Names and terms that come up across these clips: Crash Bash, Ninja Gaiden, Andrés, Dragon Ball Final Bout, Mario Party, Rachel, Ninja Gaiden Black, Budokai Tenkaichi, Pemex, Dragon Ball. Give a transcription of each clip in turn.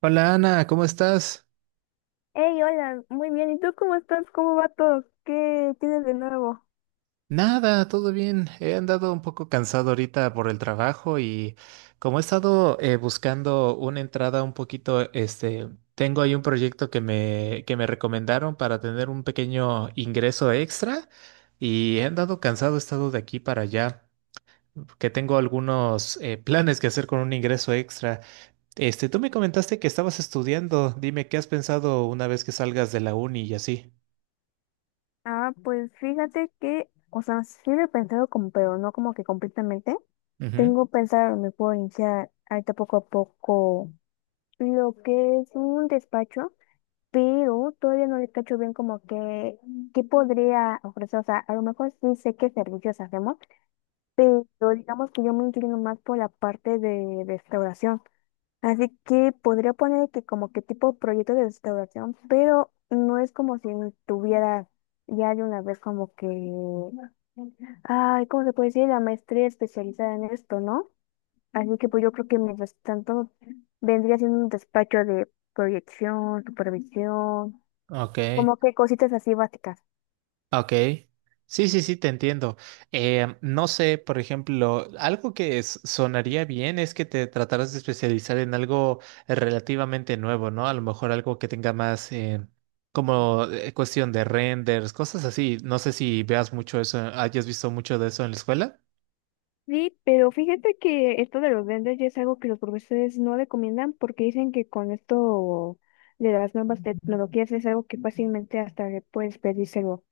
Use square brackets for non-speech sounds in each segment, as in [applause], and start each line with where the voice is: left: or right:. right: Hola Ana, ¿cómo estás?
left: Hey, hola, muy bien. ¿Y tú cómo estás? ¿Cómo va todo? ¿Qué tienes de nuevo?
right: Nada, todo bien. He andado un poco cansado ahorita por el trabajo y como he estado buscando una entrada un poquito, este, tengo ahí un proyecto que que me recomendaron para tener un pequeño ingreso extra y he andado cansado, he estado de aquí para allá, que tengo algunos planes que hacer con un ingreso extra. Este, tú me comentaste que estabas estudiando. Dime, ¿qué has pensado una vez que salgas de la uni y así?
left: Ah, pues fíjate que, o sea, sí lo he pensado como, pero no como que completamente.
right: Ujú.
left: Tengo pensado, me puedo iniciar ahorita poco a poco lo que es un despacho, pero todavía no le cacho bien como que, ¿qué podría ofrecer? O sea, a lo mejor sí sé qué servicios hacemos, pero digamos que yo me inclino más por la parte de restauración. Así que podría poner que como que tipo proyecto de restauración, pero no es como si tuviera ya de una vez como que, ay, ¿cómo se puede decir? La maestría especializada en esto, ¿no? Así que pues yo creo que mientras tanto vendría siendo un despacho de proyección, supervisión,
right: Ok.
left: como que cositas así básicas.
right: Ok. Sí, sí, sí, te entiendo. No sé, por ejemplo, algo que sonaría bien es que te trataras de especializar en algo relativamente nuevo, ¿no? A lo mejor algo que tenga más como cuestión de renders, cosas así. No sé si veas mucho eso, hayas visto mucho de eso en la escuela.
left: Sí, pero fíjate que esto de los duendes ya es algo que los profesores no recomiendan porque dicen que con esto de las nuevas tecnologías es algo que fácilmente hasta le puedes pedírselo,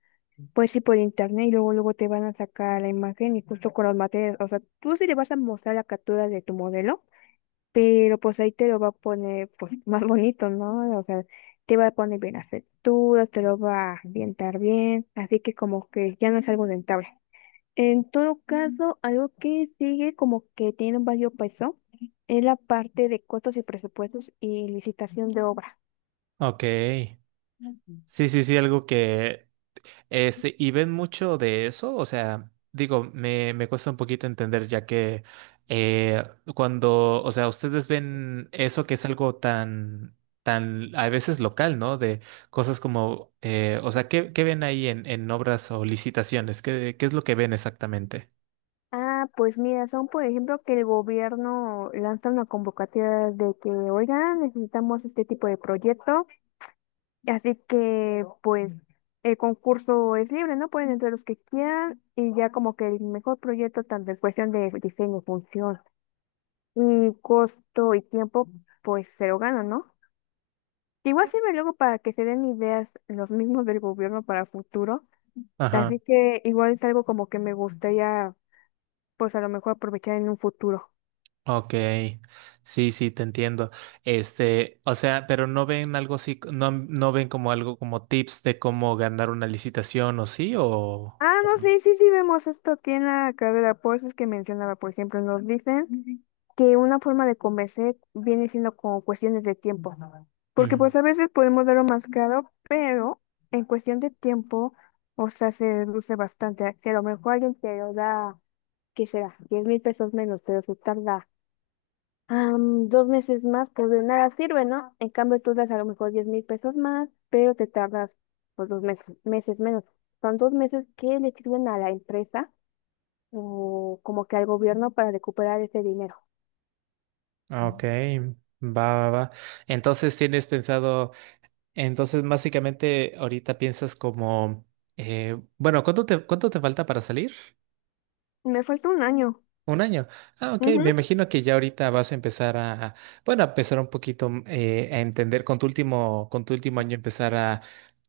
left: pues sí por internet y luego luego te van a sacar la imagen y justo con los materiales, o sea, tú sí le vas a mostrar la captura de tu modelo, pero pues ahí te lo va a poner pues [laughs] más bonito, ¿no? O sea, te va a poner bien las texturas, te lo va a ambientar bien, así que como que ya no es algo rentable. En todo caso, algo que sigue como que tiene un valor peso es la parte de costos y presupuestos y licitación de obra.
right: Ok. Sí, sí, sí, algo que. Este, y ven mucho de eso, o sea, digo, me cuesta un poquito entender, ya que eh, cuando, o sea, ustedes ven eso que es algo tan, tan, a veces local, ¿no? De cosas como, o sea, ¿qué, qué ven ahí en obras o licitaciones? ¿Qué, qué es lo que ven exactamente?
left: Ah, pues mira, son por ejemplo que el gobierno lanza una convocatoria de que, oigan, necesitamos este tipo de proyecto, así que pues el concurso es libre, ¿no? Pueden entrar los que quieran y ya como que el mejor proyecto, tanto en cuestión de diseño, función y costo y tiempo, pues se lo ganan, ¿no? Igual sirve luego para que se den ideas los mismos del gobierno para el futuro.
right: Ajá,
left: Así que igual es algo como que me gustaría, pues a lo mejor aprovechar en un futuro.
right: ok. Sí, sí, te entiendo. Este, o sea, pero no ven algo así, no, no ven como algo como tips de cómo ganar una licitación, ¿o sí?
left: Ah,
right: O
left: no,
right: no?
left: sí, sí, sí, vemos esto aquí en la carrera. Por eso es que mencionaba, por ejemplo, nos dicen que una forma de convencer viene siendo con cuestiones de tiempo. Porque
right: Ujú.
left: pues a veces podemos darlo más caro, pero en cuestión de tiempo, o sea, se reduce bastante. Que a lo mejor alguien te lo da, ¿qué será? 10,000 pesos menos, pero se tarda 2 meses más, pues de nada sirve, ¿no? En cambio, tú das a lo mejor 10,000 pesos más, pero te tardas pues dos meses menos. Son 2 meses que le sirven a la empresa o como que al gobierno para recuperar ese dinero.
right: Ah, ok, va, va, va. Entonces tienes pensado, entonces básicamente ahorita piensas como, bueno, cuánto te falta para salir?
left: Me falta un año.
right: Un año. Ah, ok. Me
left: Ujú.
right: imagino que ya ahorita vas a empezar a, bueno, a empezar un poquito a entender con tu último año empezar a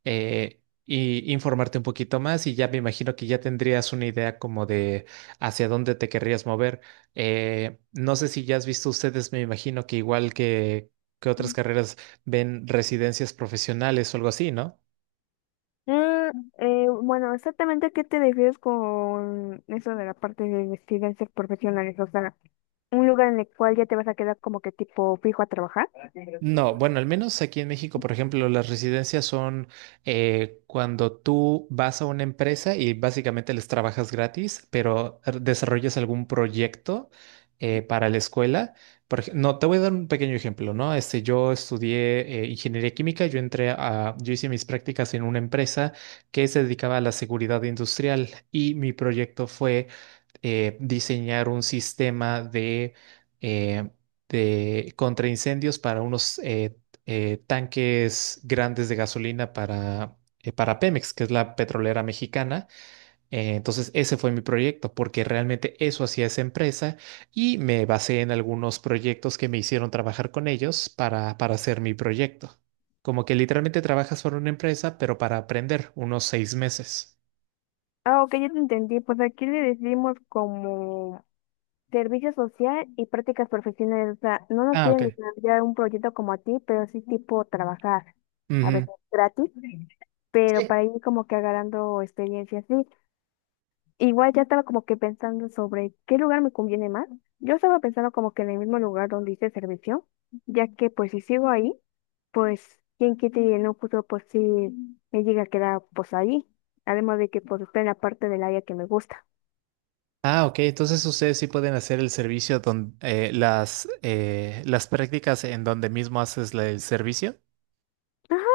right: y informarte un poquito más y ya me imagino que ya tendrías una idea como de hacia dónde te querrías mover. No sé si ya has visto ustedes, me imagino que igual que otras carreras ven residencias profesionales o algo así, ¿no?
left: Mm, bueno, exactamente qué te refieres con eso de la parte de residencias profesionales, o sea, un lugar en el cual ya te vas a quedar como que tipo fijo a trabajar.
right: No, bueno, al menos aquí en México, por ejemplo, las residencias son cuando tú vas a una empresa y básicamente les trabajas gratis, pero desarrollas algún proyecto para la escuela. No, te voy a dar un pequeño ejemplo, ¿no? Este, yo estudié ingeniería química, yo entré a, yo hice mis prácticas en una empresa que se dedicaba a la seguridad industrial y mi proyecto fue diseñar un sistema eh, de contraincendios para unos tanques grandes de gasolina para Pemex, que es la petrolera mexicana. Entonces, ese fue mi proyecto, porque realmente eso hacía esa empresa y me basé en algunos proyectos que me hicieron trabajar con ellos para hacer mi proyecto. Como que literalmente trabajas para una empresa, pero para aprender unos 6 meses.
left: Ah, ok, ya te entendí, pues aquí le decimos como servicio social y prácticas profesionales. O sea, no nos
right: Ah,
left: piden
right: ok.
left: desarrollar un proyecto como a ti, pero sí tipo trabajar, a
right: Ujú.
left: veces gratis, pero
right: Sí.
left: para ir como que agarrando experiencia sí. Igual ya estaba como que pensando sobre qué lugar me conviene más. Yo estaba pensando como que en el mismo lugar donde hice servicio, ya que pues si sigo ahí, pues quién quita y en un futuro pues sí me llega a quedar pues ahí. Además de que pues está en la parte del área que me gusta.
right: Ah, ok. Entonces ustedes sí pueden hacer el servicio donde las prácticas en donde mismo haces el servicio.
left: Ajá.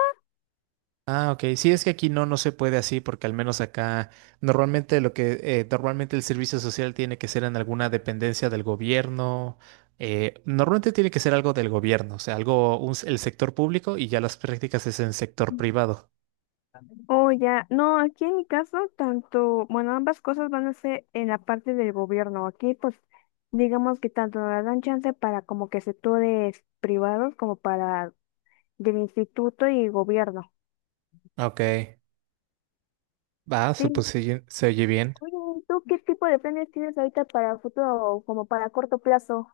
right: Ah, ok. Sí, es que aquí no, no se puede así, porque al menos acá normalmente lo que normalmente el servicio social tiene que ser en alguna dependencia del gobierno. Normalmente tiene que ser algo del gobierno, o sea, algo un el sector público y ya las prácticas es en sector privado.
left: Oh, ya. No, aquí en mi caso, tanto, bueno, ambas cosas van a ser en la parte del gobierno. Aquí, pues, digamos que tanto nos dan chance para como que sectores privados como para del instituto y gobierno.
right: Ok. Va,
left: Sí.
right: pues se oye bien.
left: Oye, ¿tú qué tipo de planes tienes ahorita para futuro o como para corto plazo?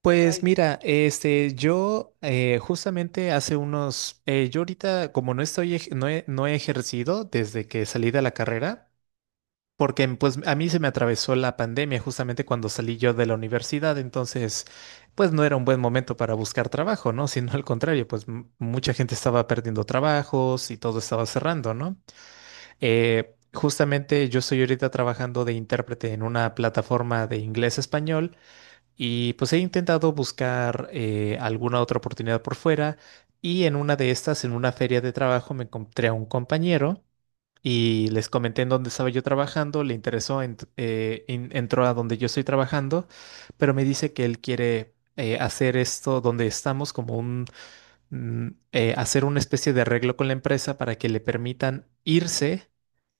right: Pues mira, este, yo justamente hace unos, yo ahorita como no estoy, no he, no he ejercido desde que salí de la carrera, porque pues a mí se me atravesó la pandemia justamente cuando salí yo de la universidad, entonces pues no era un buen momento para buscar trabajo, ¿no? [laughs] Sino al contrario, pues mucha gente estaba perdiendo trabajos y todo estaba cerrando, ¿no? Justamente yo estoy ahorita trabajando de intérprete en una plataforma de inglés-español y pues he intentado buscar alguna otra oportunidad por fuera y en una de estas, en una feria de trabajo, me encontré a un compañero y les comenté en dónde estaba yo trabajando, le interesó, entró a donde yo estoy trabajando, pero me dice que él quiere hacer esto donde estamos como un hacer una especie de arreglo con la empresa para que le permitan irse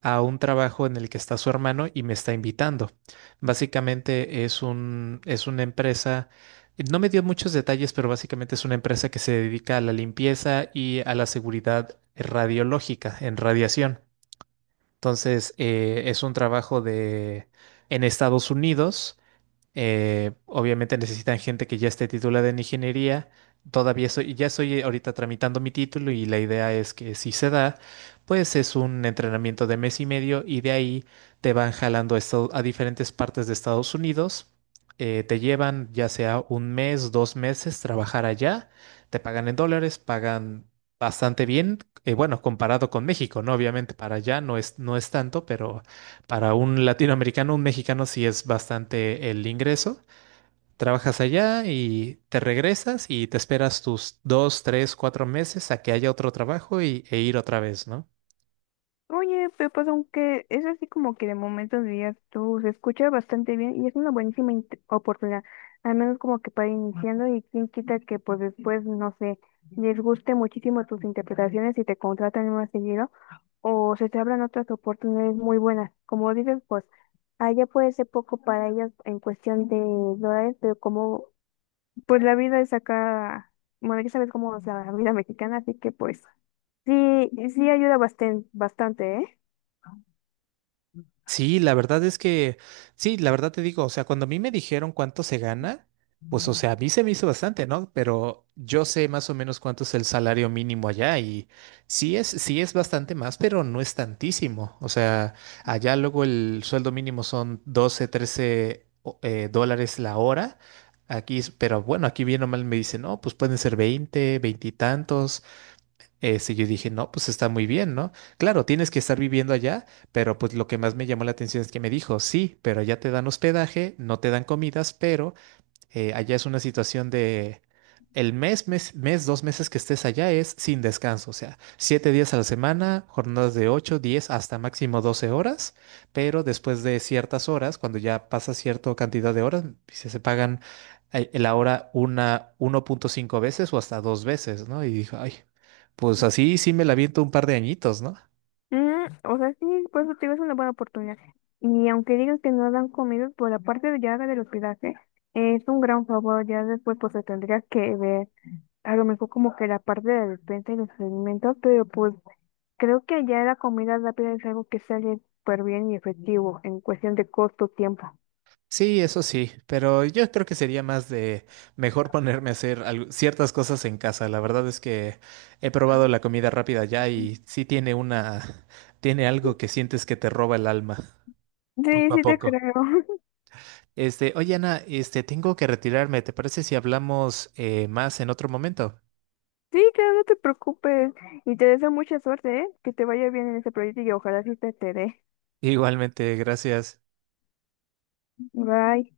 right: a un trabajo en el que está su hermano y me está invitando. Básicamente es es una empresa, no me dio muchos detalles, pero básicamente es una empresa que se dedica a la limpieza y a la seguridad radiológica en radiación. Entonces, es un trabajo de en Estados Unidos obviamente necesitan gente que ya esté titulada en ingeniería. Todavía soy, ya estoy ahorita tramitando mi título y la idea es que si se da, pues es un entrenamiento de 1 mes y medio y de ahí te van jalando a, a diferentes partes de Estados Unidos. Te llevan ya sea 1 mes, 2 meses trabajar allá, te pagan en dólares, pagan bastante bien. Bueno, comparado con México, ¿no? Obviamente para allá no no es tanto, pero para un latinoamericano, un mexicano, sí es bastante el ingreso. Trabajas allá y te regresas y te esperas tus 2, 3, 4 meses a que haya otro trabajo y, e ir otra vez, ¿no?
left: Oye, Pepa, aunque es así como que de momentos días tú se escucha bastante bien y es una buenísima oportunidad, al menos como que para iniciando y quién quita que pues después, no sé, les guste muchísimo tus interpretaciones y te contratan más seguido o se te abran otras oportunidades muy buenas. Como dices, pues allá puede ser poco para ellas en cuestión de dólares, pero como pues la vida es acá, bueno, ya sabes cómo es la vida mexicana, así que pues sí, sí ayuda bastante, bastante, ¿eh?
right: Sí, la verdad es que, sí, la verdad te digo, o sea, cuando a mí me dijeron cuánto se gana, pues, o sea, a mí se me hizo bastante, ¿no? Pero yo sé más o menos cuánto es el salario mínimo allá y sí sí es bastante más, pero no es tantísimo. O sea, allá luego el sueldo mínimo son 12, 13 dólares la hora. Aquí, pero bueno, aquí bien o mal me dicen, no, pues pueden ser 20, 20 y tantos. Este, yo dije, no, pues está muy bien, ¿no? Claro, tienes que estar viviendo allá, pero pues lo que más me llamó la atención es que me dijo, sí, pero allá te dan hospedaje, no te dan comidas, pero allá es una situación de el mes, 2 meses que estés allá es sin descanso, o sea, 7 días a la semana, jornadas de 8 a 10 hasta máximo 12 horas, pero después de ciertas horas, cuando ya pasa cierta cantidad de horas, se pagan la hora una 1.5 veces o hasta 2 veces, ¿no? Y dijo, ay, pues así sí me la aviento un par de añitos, ¿no?
left: Mm, o sea, sí, por eso te digo, es una buena oportunidad. Y aunque digas que no dan comidas, por la parte de ya del hospedaje, es un gran favor. Ya después, pues se tendría que ver a lo mejor como que la parte de la despensa y los alimentos, pero pues creo que ya la comida rápida es algo que sale súper bien y efectivo en cuestión de costo, tiempo.
right: Sí, eso sí, pero yo creo que sería más de mejor ponerme a hacer ciertas cosas en casa. La verdad es que he probado la comida rápida ya y sí tiene una, tiene algo que sientes que te roba el alma
left: Sí,
right: poco a
left: sí te
right: poco.
left: creo. [laughs]
right: Este, oye Ana, este, tengo que retirarme. ¿Te parece si hablamos más en otro momento?
left: Sí, claro, no te preocupes. Y te deseo mucha suerte, ¿eh? Que te vaya bien en ese proyecto y ojalá sí te dé.
right: [laughs] Igualmente, gracias.
left: Bye.